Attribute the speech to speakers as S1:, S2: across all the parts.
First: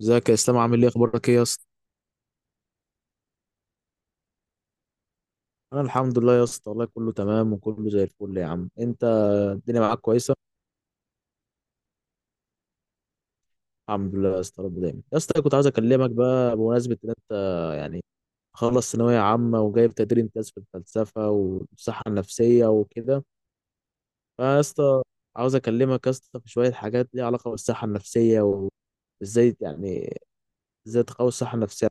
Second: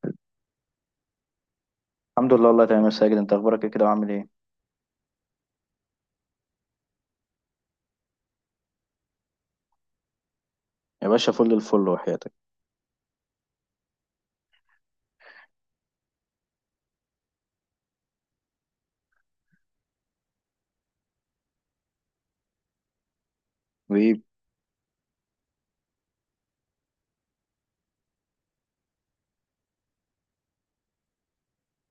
S1: ازيك يا اسلام؟ عامل ايه؟ اخبارك ايه يا اسطى؟
S2: الحمد لله، والله تمام يا ساجد. انت اخبارك ايه كده وعامل ايه؟
S1: انا الحمد لله يا اسطى، والله كله تمام وكله زي الفل يا عم انت. الدنيا معاك كويسه.
S2: يا باشا، فل الفل وحياتك.
S1: الحمد لله يا اسطى، رب دايما يا اسطى. كنت عايز اكلمك بقى بمناسبه ان انت يعني خلص ثانويه عامه وجايب تقدير امتياز في الفلسفه والصحه النفسيه وكده.
S2: وايه؟
S1: فيا اسطى، عاوز اكلمك يا اسطى في شويه حاجات ليها علاقه بالصحه النفسيه، وازاي يعني ازاي تقوي الصحه النفسيه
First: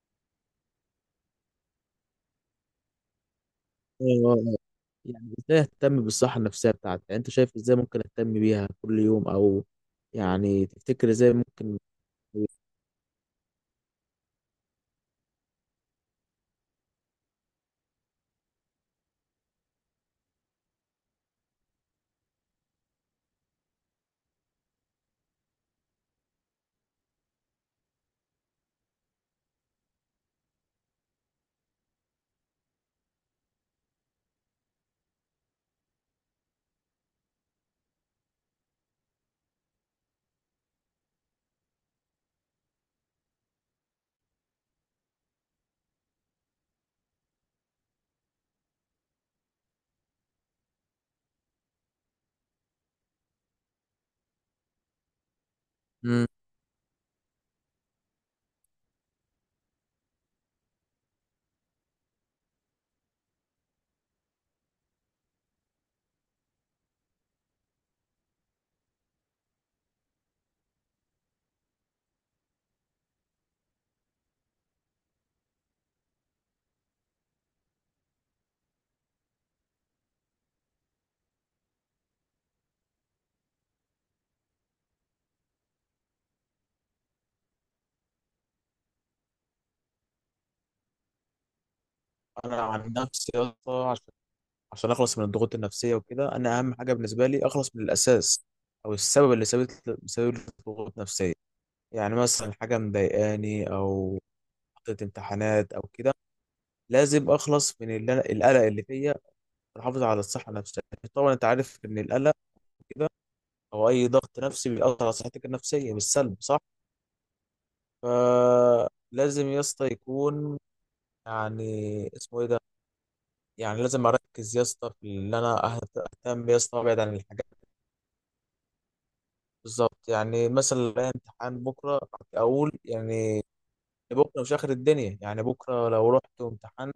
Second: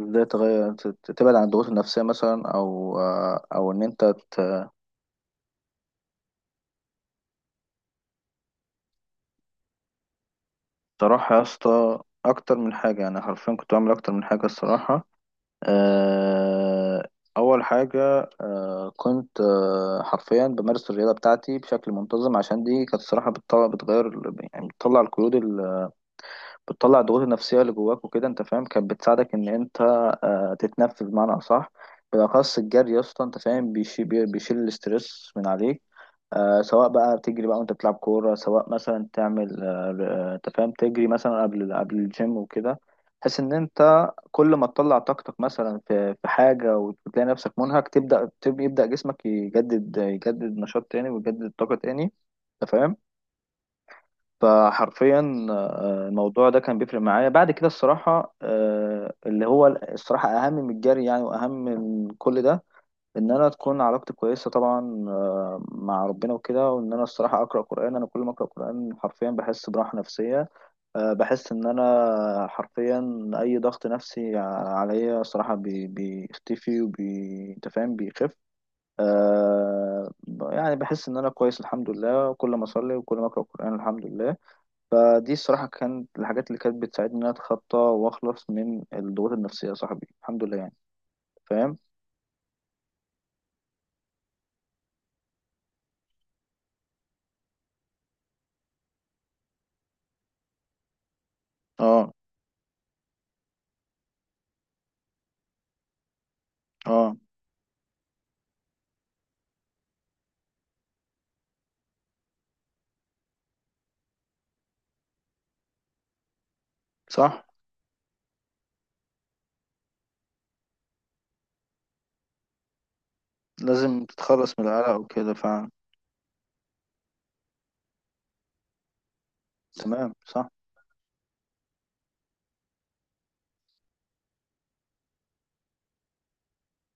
S2: ازاي تغير تبعد عن الضغوط النفسية مثلا، او او ان انت
S1: بتاعتك.
S2: ت-
S1: يعني ازاي اهتم بالصحة النفسية بتاعتي؟ يعني انت شايف ازاي ممكن اهتم بيها كل يوم؟ او يعني تفتكر
S2: تروح
S1: ازاي
S2: يا
S1: ممكن؟
S2: اسطى؟ اكتر من حاجة، يعني حرفيا كنت بعمل اكتر من حاجة الصراحة. آه، اول حاجة، كنت حرفيا بمارس الرياضة بتاعتي بشكل منتظم، عشان دي كانت الصراحة بتطلع بتغير، يعني بتطلع القيود، بتطلع الضغوط النفسية اللي جواك وكده انت فاهم. كانت بتساعدك ان انت تتنفس بمعنى اصح. بالاخص الجري يا اسطى انت فاهم، بيشيل الاسترس من عليك. سواء بقى بتجري بقى وانت بتلعب كورة، سواء مثلا تعمل انت فاهم تجري مثلا قبل الجيم وكده، بحيث ان انت كل ما تطلع طاقتك مثلا في حاجة وتلاقي نفسك منهك، يبدأ جسمك يجدد نشاط تاني ويجدد طاقة تاني. انت فاهم؟ فحرفيا
S1: امم
S2: الموضوع ده كان بيفرق معايا. بعد كده الصراحة، اللي هو الصراحة أهم من الجري يعني، وأهم من كل ده، إن أنا تكون علاقتي كويسة طبعا مع ربنا وكده، وإن أنا الصراحة أقرأ قرآن. أنا كل ما أقرأ قرآن حرفيا بحس براحة نفسية. بحس إن أنا حرفيا أي ضغط نفسي عليا صراحة بيختفي، أنت فاهم بيخف. آه، يعني بحس إن أنا كويس الحمد لله كل ما أصلي وكل ما أقرأ قرآن الحمد لله. فدي الصراحة كانت الحاجات اللي كانت بتساعدني إن أنا أتخطى وأخلص من الضغوط النفسية يا صاحبي، الحمد لله يعني. فاهم؟
S1: انا عن نفسي يا اسطى، عشان عشان اخلص من الضغوط النفسية وكده، انا اهم حاجة بالنسبة لي اخلص من الاساس او السبب اللي سبب سبب لي ضغوط نفسية.
S2: أه.
S1: يعني مثلا حاجة مضايقاني، او ضغط امتحانات او كده.
S2: أه.
S1: لازم اخلص من اللي القلق اللي فيا، واحافظ على الصحة النفسية. طبعا انت عارف ان القلق كده، او اي ضغط نفسي، بيأثر على صحتك النفسية بالسلب، صح؟
S2: صح.
S1: فلازم يا اسطى يكون، يعني اسمه ايه ده، يعني
S2: لازم
S1: لازم
S2: تتخلص
S1: اركز يا
S2: من
S1: اسطى
S2: القلق
S1: في
S2: وكده
S1: اللي انا
S2: فعلا.
S1: اهتم يا اسطى، وابعد عن الحاجات. بالظبط،
S2: تمام، صح.
S1: يعني مثلا لو عليا امتحان بكره، اقول يعني بكره مش اخر الدنيا. يعني بكره لو رحت وامتحنت،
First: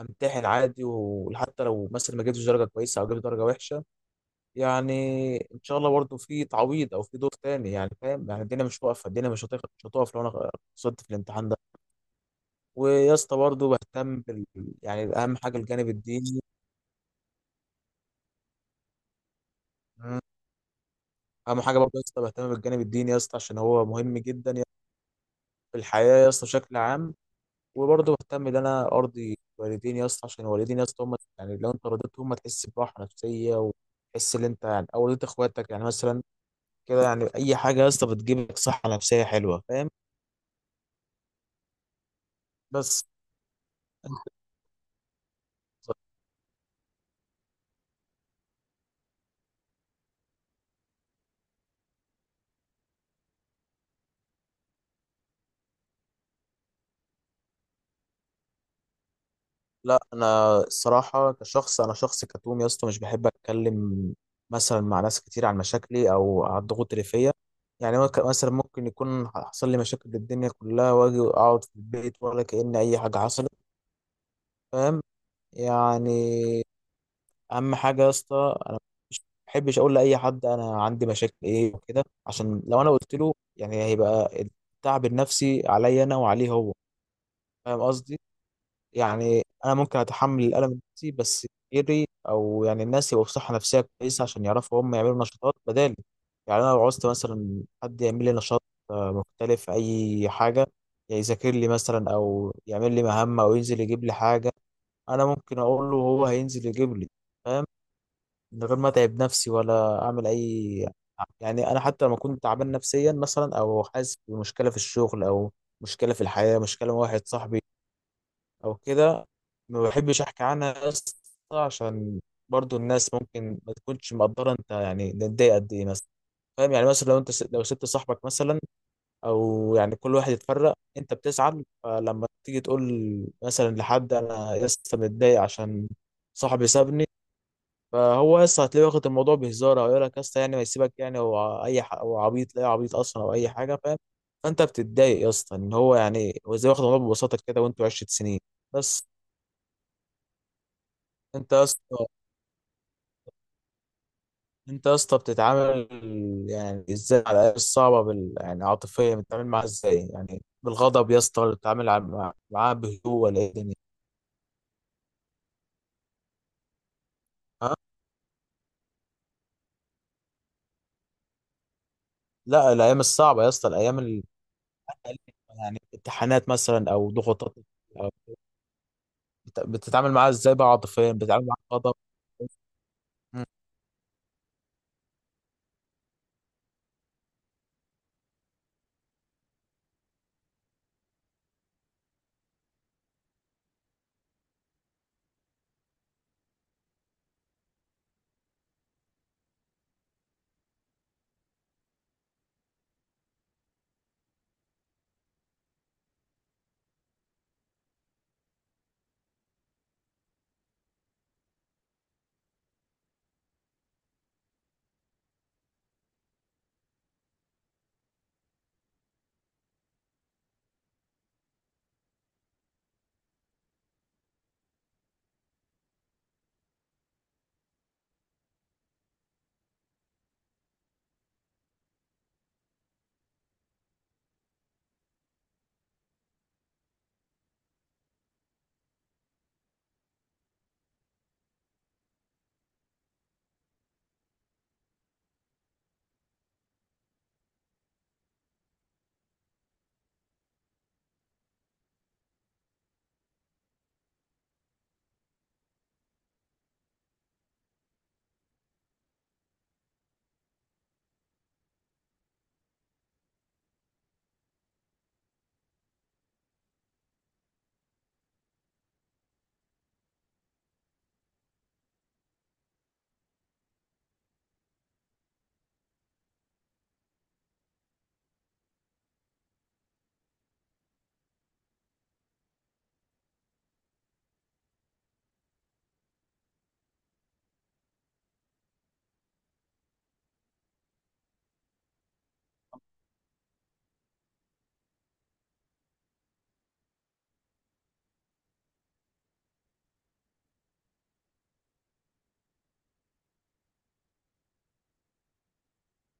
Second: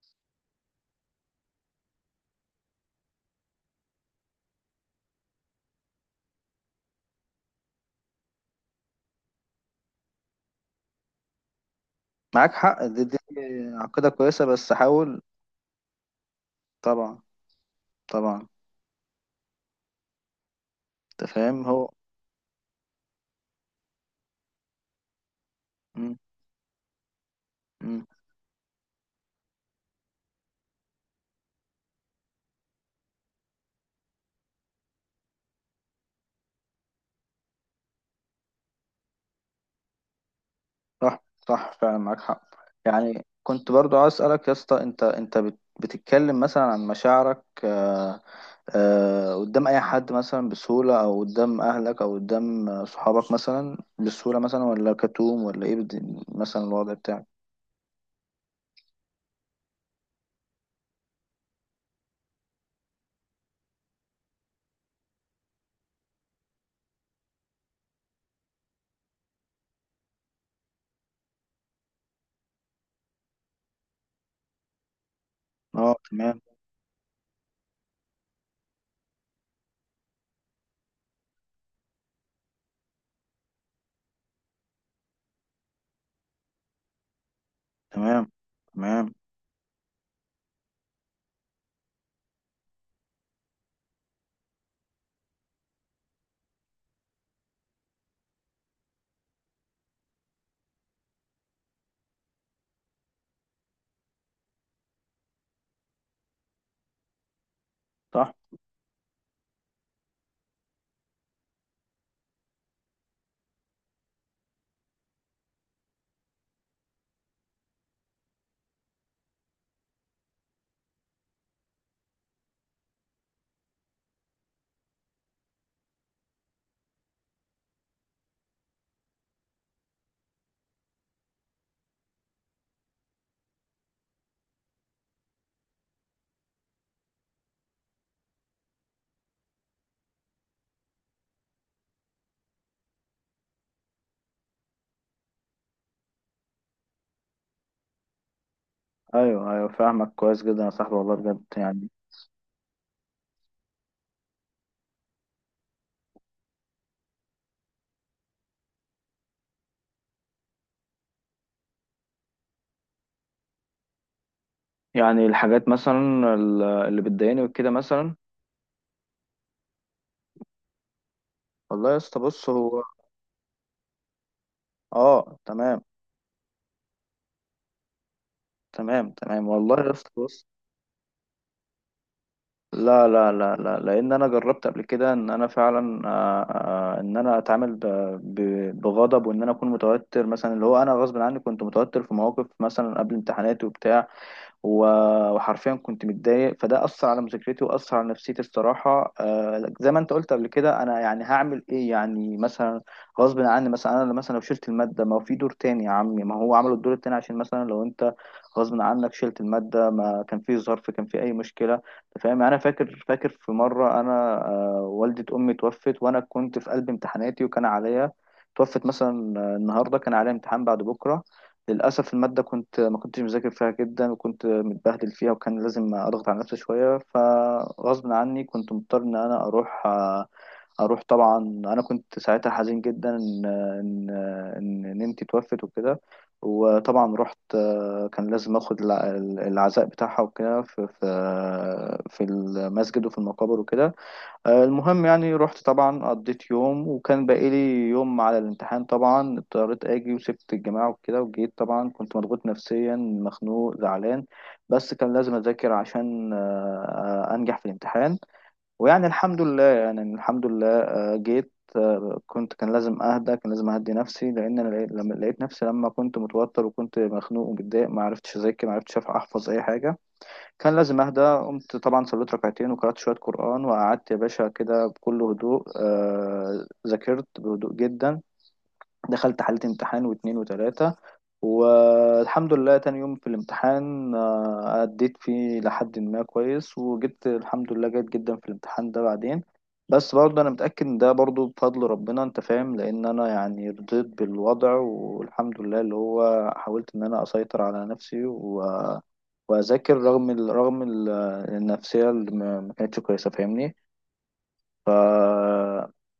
S1: امتحن عادي، وحتى لو مثلا ما جبتش درجه كويسه او جبت درجه وحشه، يعني ان شاء الله برضه في تعويض او في دور تاني. يعني فاهم؟ يعني الدنيا مش واقفه، الدنيا مش هتقف، مش هتقف لو انا خسرت في الامتحان ده.
S2: معاك حق. دي
S1: ويا
S2: دي
S1: اسطى برضه
S2: عقيدة
S1: بهتم
S2: كويسة،
S1: بال...
S2: بس
S1: يعني
S2: حاول.
S1: اهم حاجه الجانب الديني.
S2: طبعا. طبعا.
S1: مم.
S2: أنت
S1: اهم
S2: فاهم
S1: حاجه
S2: هو.
S1: برضه يا اسطى بهتم بالجانب الديني يا اسطى، عشان هو مهم جدا اسطى في
S2: مم.
S1: الحياه يا اسطى بشكل عام.
S2: مم.
S1: وبرضه بهتم ان انا ارضي والديني يا اسطى، عشان والديني يا اسطى هم، يعني لو انت رضيتهم هتحس براحه نفسيه، وتحس ان انت يعني او رضيت اخواتك، يعني مثلا كده. يعني اي حاجه يا اسطى بتجيب لك صحه نفسيه حلوه، فاهم؟
S2: صح صح، فعلا معاك حق.
S1: بس
S2: يعني كنت برضو عايز اسالك يا اسطى، انت بتتكلم مثلا عن مشاعرك، قدام اي حد مثلا بسهوله، او قدام اهلك، او قدام صحابك مثلا بسهوله مثلا، ولا كتوم ولا ايه مثلا الوضع بتاعك؟
S1: لا، انا الصراحه كشخص انا شخص كتوم يا اسطى، مش بحب اتكلم مثلا مع ناس كتير عن مشاكلي او عن الضغوط اللي فيا. يعني مثلا ممكن يكون حصل لي مشاكل الدنيا كلها واجي اقعد في البيت ولا كأن اي حاجه حصلت. فاهم
S2: اه
S1: يعني؟
S2: تمام.
S1: اهم حاجه يا اسطى انا مش بحبش اقول لاي حد انا عندي مشاكل ايه وكده، عشان لو انا قلت له يعني هيبقى التعب النفسي عليا انا وعليه هو. فاهم قصدي؟
S2: تمام تمام،
S1: يعني انا ممكن اتحمل الالم النفسي، بس غيري، او يعني الناس، يبقوا في صحه نفسيه كويسه عشان يعرفوا هم يعملوا نشاطات بدالي. يعني انا لو عوزت مثلا حد يعمل لي نشاط مختلف، اي حاجه، يعني يذاكر لي مثلا او يعمل لي مهمه او ينزل يجيب لي حاجه، انا ممكن اقول له وهو هينزل يجيب لي، فاهم؟
S2: صح.
S1: من غير ما اتعب نفسي ولا اعمل اي، يعني انا حتى لما كنت تعبان نفسيا مثلا، او حاسس بمشكله في الشغل، او مشكله في الحياه، مشكله مع واحد صاحبي او كده، ما بحبش احكي عنها اصلا، عشان برضو الناس ممكن ما تكونش مقدره انت يعني نتضايق قد ايه مثلا. فاهم يعني؟ مثلا لو انت س... لو سبت صاحبك مثلا، او يعني كل واحد يتفرق، انت بتزعل، فلما تيجي تقول مثلا لحد انا لسه متضايق عشان صاحبي سابني، فهو لسه هتلاقيه واخد الموضوع بهزار، او يقول لك لسه يعني ما يسيبك، يعني هو اي ح... هو عبيط، لا عبيط اصلا، او اي حاجه، فاهم؟ فانت بتتضايق يا اسطى ان هو، يعني هو ازاي واخد الموضوع ببساطه كده وانتوا 10 سنين؟ بس.
S2: ايوه ايوه، فاهمك كويس جدا يا صاحبي والله، بجد
S1: انت يا اسطى
S2: يعني.
S1: انت يا اسطى بتتعامل، يعني ازاي على الايام الصعبه بال... يعني عاطفيا بتتعامل معاها ازاي؟ يعني بالغضب يا اسطى، ولا بتتعامل معاها بهدوء، ولا ايه الدنيا؟
S2: يعني الحاجات مثلا، اللي بتضايقني وكده
S1: ها؟
S2: مثلا. والله يا اسطى بص
S1: لا،
S2: هو.
S1: الايام الصعبه يا اسطى، الايام ال...
S2: اه
S1: يعني
S2: تمام.
S1: امتحانات مثلا او ضغوطات او
S2: تمام تمام، والله يا اسطى
S1: بتتعامل معاها
S2: بص،
S1: ازاي بقى؟ عاطفيا بتتعامل معاها بغضب؟
S2: لا لا لا لا، لان انا جربت قبل كده ان انا فعلا ان انا اتعامل بغضب، وان انا اكون متوتر مثلا. اللي هو انا غصب عني كنت متوتر في مواقف مثلا قبل امتحاناتي وبتاع، وحرفيا كنت متضايق، فده أثر على مذاكرتي وأثر على نفسيتي الصراحة. زي ما أنت قلت قبل كده، أنا يعني هعمل إيه يعني مثلا؟ غصب عني مثلا، أنا مثلا لو شلت المادة، ما هو في دور تاني يا عمي، ما هو عملوا الدور التاني عشان مثلا لو أنت غصب عنك شلت المادة ما كان في ظرف، كان في أي مشكلة، أنت فاهم يعني؟ أنا فاكر في مرة أنا، والدة أمي توفت وأنا كنت في قلب امتحاناتي، وكان عليا. توفت مثلا النهارده، كان عليا امتحان بعد بكرة. للأسف المادة كنت ما كنتش مذاكر فيها جدا، وكنت متبهدل فيها، وكان لازم أضغط على نفسي شوية، فغصب عني كنت مضطر إن أنا أروح. طبعا أنا كنت ساعتها حزين جدا إن ننتي توفت وكده. وطبعا رحت، كان لازم أخد العزاء بتاعها وكده في في المسجد وفي المقابر وكده. المهم يعني رحت، طبعا قضيت يوم، وكان باقي لي يوم على الامتحان. طبعا اضطريت اجي وسبت الجماعة وكده، وجيت طبعا كنت مضغوط نفسيا مخنوق زعلان، بس كان لازم اذاكر عشان انجح في الامتحان. ويعني الحمد لله، آه، جيت آه، كنت كان لازم اهدى، كان لازم اهدي نفسي، لان انا لما لقيت نفسي لما كنت متوتر وكنت مخنوق ومتضايق، ما عرفتش اذاكر، ما عرفتش احفظ اي حاجة. كان لازم اهدى. قمت طبعا صليت ركعتين وقرأت شوية قرآن، وقعدت يا باشا كده بكل هدوء، ذاكرت بهدوء جدا. دخلت حالة امتحان، واتنين وتلاتة، والحمد لله تاني يوم في الامتحان، أديت فيه لحد ما كويس، وجبت الحمد لله جيد جدا في الامتحان ده بعدين. بس برضه أنا متأكد إن ده برضه بفضل ربنا، أنت فاهم، لأن أنا يعني رضيت بالوضع والحمد لله، اللي هو حاولت إن أنا أسيطر على نفسي وأذاكر، رغم النفسية اللي ما كانتش كويسة، فاهمني؟ ف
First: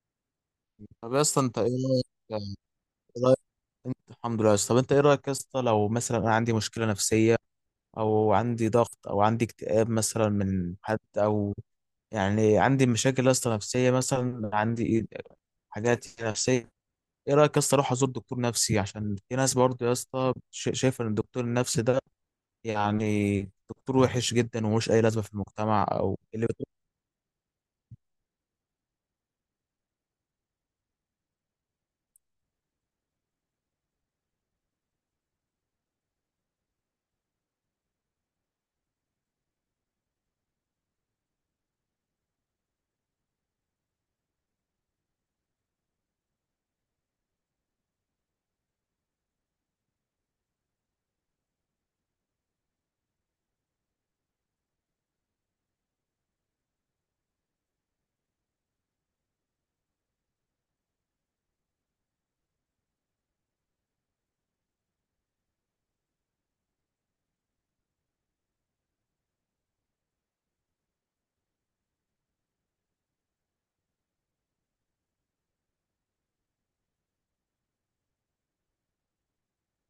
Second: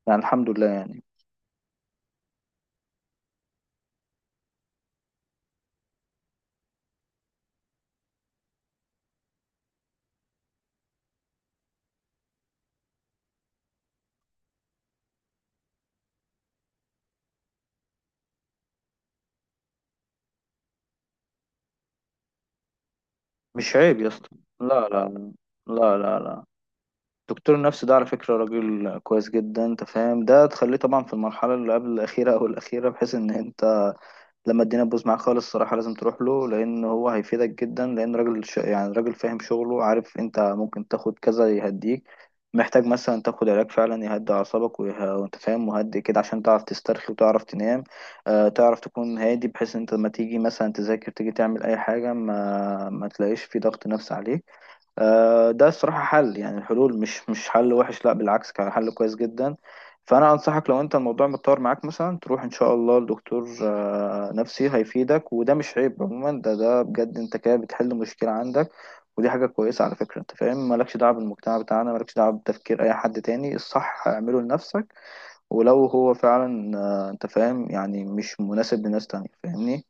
S2: يعني الحمد لله يعني.
S1: طب يا اسطى انت ايه رايك يعني؟ ايه رايك انت؟ الحمد لله يا اسطى. طب انت ايه رايك يا اسطى لو مثلا انا عندي مشكله نفسيه، او عندي ضغط، او عندي اكتئاب مثلا من حد، او يعني عندي مشاكل يا اسطى نفسيه، مثلا عندي إيه، حاجات نفسيه، ايه رايك يا اسطى اروح ازور دكتور نفسي؟ عشان في ناس برضه يا اسطى شايفه ان الدكتور النفسي ده يعني
S2: مش
S1: دكتور
S2: عيب يا اسطى.
S1: وحش جدا
S2: لا
S1: ومش اي
S2: لا
S1: لازمه في المجتمع،
S2: لا لا
S1: او
S2: لا
S1: اللي بتقول.
S2: دكتور النفس ده على فكرة راجل كويس جدا انت فاهم. ده تخليه طبعا في المرحلة اللي قبل الأخيرة أو الأخيرة، بحيث إن انت لما الدنيا تبوظ معاك خالص الصراحة لازم تروح له، لأن هو هيفيدك جدا، لأن راجل يعني راجل فاهم شغله، عارف انت ممكن تاخد كذا يهديك، محتاج مثلا تاخد علاج فعلا يهدي أعصابك وانت فاهم مهدي كده، عشان تعرف تسترخي وتعرف تنام. آه تعرف تكون هادي، بحيث انت لما تيجي مثلا تذاكر تيجي تعمل أي حاجة ما تلاقيش في ضغط نفسي عليك. ده الصراحة حل، يعني الحلول مش حل وحش، لا بالعكس كان حل كويس جدا. فأنا أنصحك لو أنت الموضوع متطور معاك، مثلا تروح إن شاء الله لدكتور نفسي هيفيدك، وده مش عيب عموما. ده بجد، أنت كده بتحل مشكلة عندك، ودي حاجة كويسة على فكرة، أنت فاهم. مالكش دعوة بالمجتمع بتاعنا، مالكش دعوة بتفكير أي حد تاني، الصح اعمله لنفسك. ولو هو فعلا أنت فاهم، يعني مش مناسب لناس تانية، فاهمني؟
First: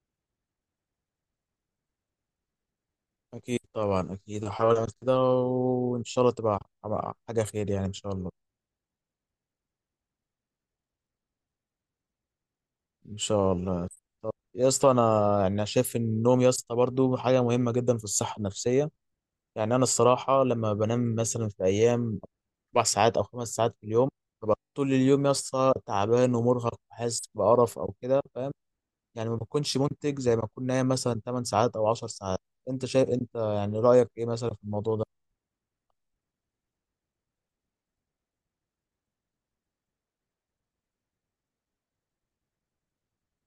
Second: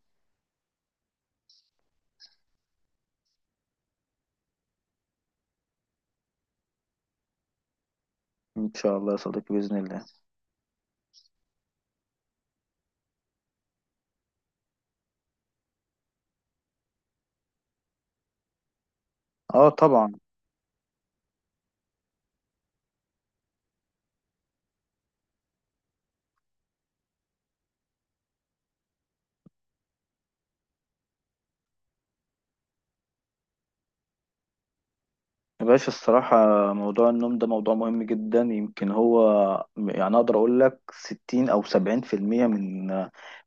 S1: اكيد طبعا، اكيد هحاول اعمل كده وان شاء الله تبقى تبقى حاجه خير يعني ان شاء الله.
S2: إن شاء الله يا صديقي بإذن الله.
S1: ان شاء الله. طب يا اسطى انا يعني أنا شايف ان النوم يا اسطى برضه حاجه مهمه جدا في الصحه النفسيه.
S2: اه
S1: يعني انا
S2: طبعا.
S1: الصراحه لما بنام مثلا في ايام اربع ساعات او خمس ساعات في اليوم، ببقى طول اليوم يا اسطى تعبان ومرهق وحاسس بقرف او كده، فاهم؟ يعني ما بكونش منتج زي ما اكون نايم مثلا 8 ساعات او 10 ساعات. انت شايف، انت يعني رايك ايه مثلا في الموضوع ده؟
S2: يا باشا الصراحة موضوع النوم ده موضوع مهم جدا، يمكن هو يعني أقدر أقول لك 60 أو 70% من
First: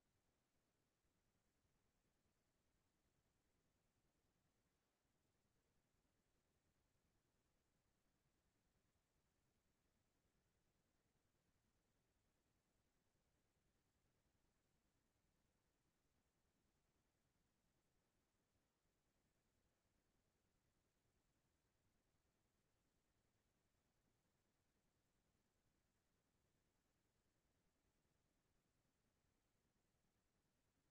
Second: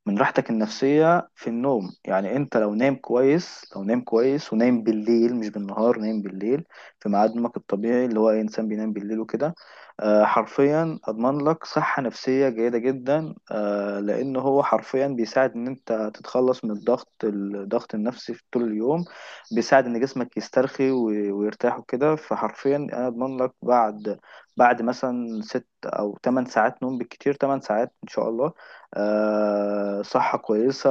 S2: راحتك النفسية في النوم. يعني أنت لو نايم كويس، لو نايم كويس ونايم بالليل مش بالنهار، نايم بالليل في ميعاد نومك الطبيعي، اللي هو أي إنسان بينام بالليل وكده، حرفيا أضمن لك صحة نفسية جيدة جدا. لأن هو حرفيا بيساعد إن أنت تتخلص من الضغط النفسي في طول اليوم، بيساعد ان جسمك يسترخي ويرتاح وكده. فحرفيا انا اضمن لك بعد مثلا ست او تمن ساعات نوم، بالكتير تمن ساعات ان شاء الله، آه صحة كويسة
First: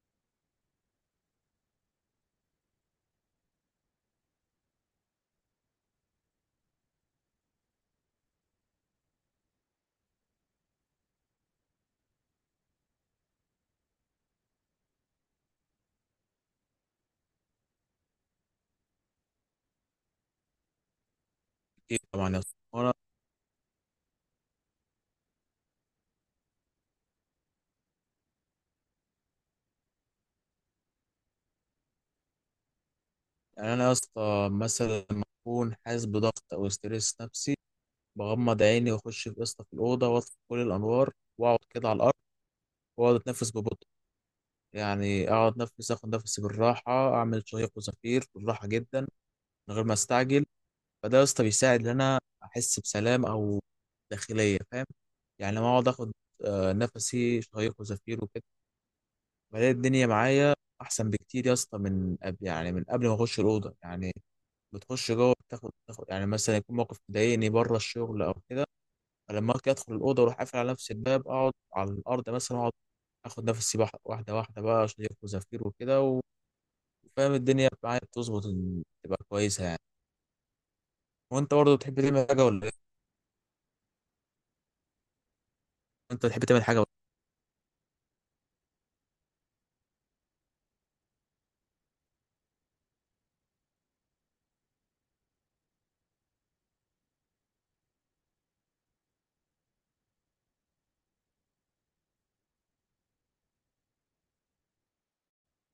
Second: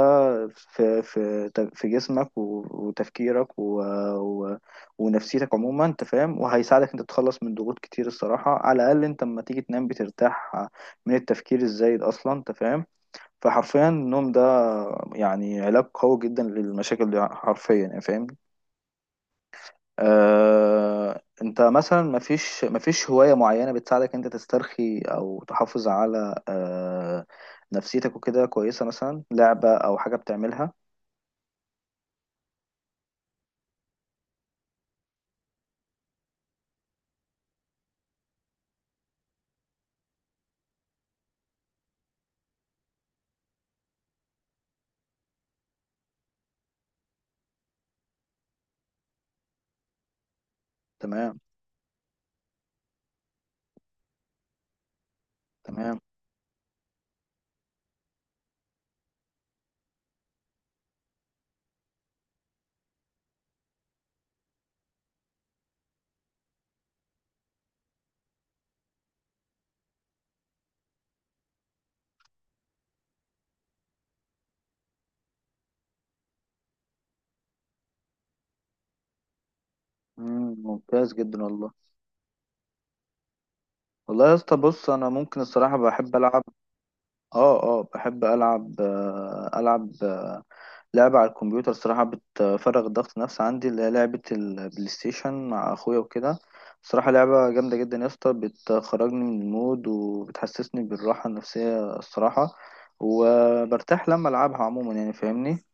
S2: في جسمك وتفكيرك و و ونفسيتك عموما انت فاهم. وهيساعدك انت تتخلص من ضغوط كتير الصراحة، على الاقل انت لما تيجي تنام بترتاح من التفكير الزايد اصلا انت فاهم. فحرفيا النوم ده يعني علاج قوي جدا للمشاكل دي حرفيا يعني فاهم. انت
S1: ايه
S2: مثلا
S1: طبعا يا اسطى. انا
S2: مفيش هواية معينة بتساعدك انت تسترخي او تحافظ على نفسيتك وكده كويسة، مثلا لعبة او حاجة بتعملها؟
S1: يعني انا يا اسطى مثلا لما اكون حاسس بضغط او ستريس نفسي، بغمض عيني واخش في اسطى في الاوضه، واطفي كل الانوار، واقعد كده على الارض، واقعد اتنفس ببطء. يعني اقعد نفس، اخد نفسي بالراحه، اعمل شهيق وزفير بالراحه جدا، من غير ما استعجل. فده يا
S2: تمام.
S1: اسطى بيساعد ان انا احس بسلام، او داخليه، فاهم؟ يعني لما اقعد
S2: تمام.
S1: اخد نفسي شهيق وزفير وكده، بلاقي الدنيا معايا احسن بكتير يا اسطى من قبل، يعني من قبل ما اخش الاوضه. يعني بتخش جوه، بتاخد يعني مثلا يكون موقف مضايقني بره الشغل او كده، فلما اجي ادخل الاوضه واروح قافل على نفسي الباب، اقعد على الارض مثلا، اقعد اخد نفسي واحده واحده بقى، شهيق وزفير وكده، وفاهم الدنيا معايا بتظبط إن تبقى كويسه يعني.
S2: مم، ممتاز جدا
S1: وانت
S2: والله.
S1: برضه بتحب تعمل حاجه ولا إيه؟
S2: والله يا اسطى بص، انا ممكن الصراحة بحب
S1: انت
S2: العب.
S1: بتحب تعمل حاجه؟
S2: اه بحب العب، العب لعبة على الكمبيوتر صراحة بتفرغ الضغط النفسي عندي، اللي هي لعبة البلاي ستيشن مع أخويا وكده. صراحة لعبة جامدة جدا يا اسطى، بتخرجني من المود وبتحسسني بالراحة النفسية الصراحة، وبرتاح لما ألعبها عموما يعني فاهمني.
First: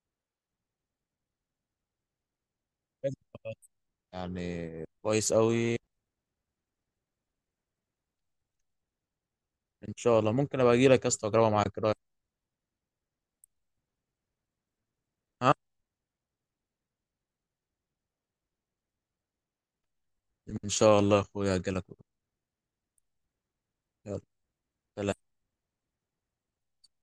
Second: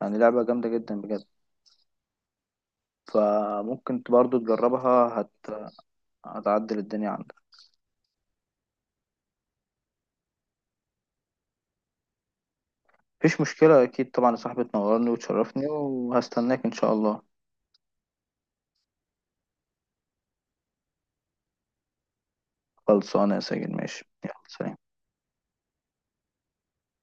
S2: يعني لعبة جامدة جدا بجد. فممكن برضو
S1: يعني
S2: تجربها،
S1: كويس قوي.
S2: هتعدل الدنيا عندك.
S1: ان شاء الله ممكن ابقى اجي لك يا اسطى اجربها معاك، إيه رأيك؟
S2: مفيش مشكلة أكيد طبعا يا صاحبي، تنورني
S1: ها؟
S2: وتشرفني وهستناك إن شاء الله.
S1: ان شاء الله يا اخويا اجي لك.
S2: خلصانة يا ساجد، ماشي،
S1: يلا
S2: يلا سلام.
S1: سلام.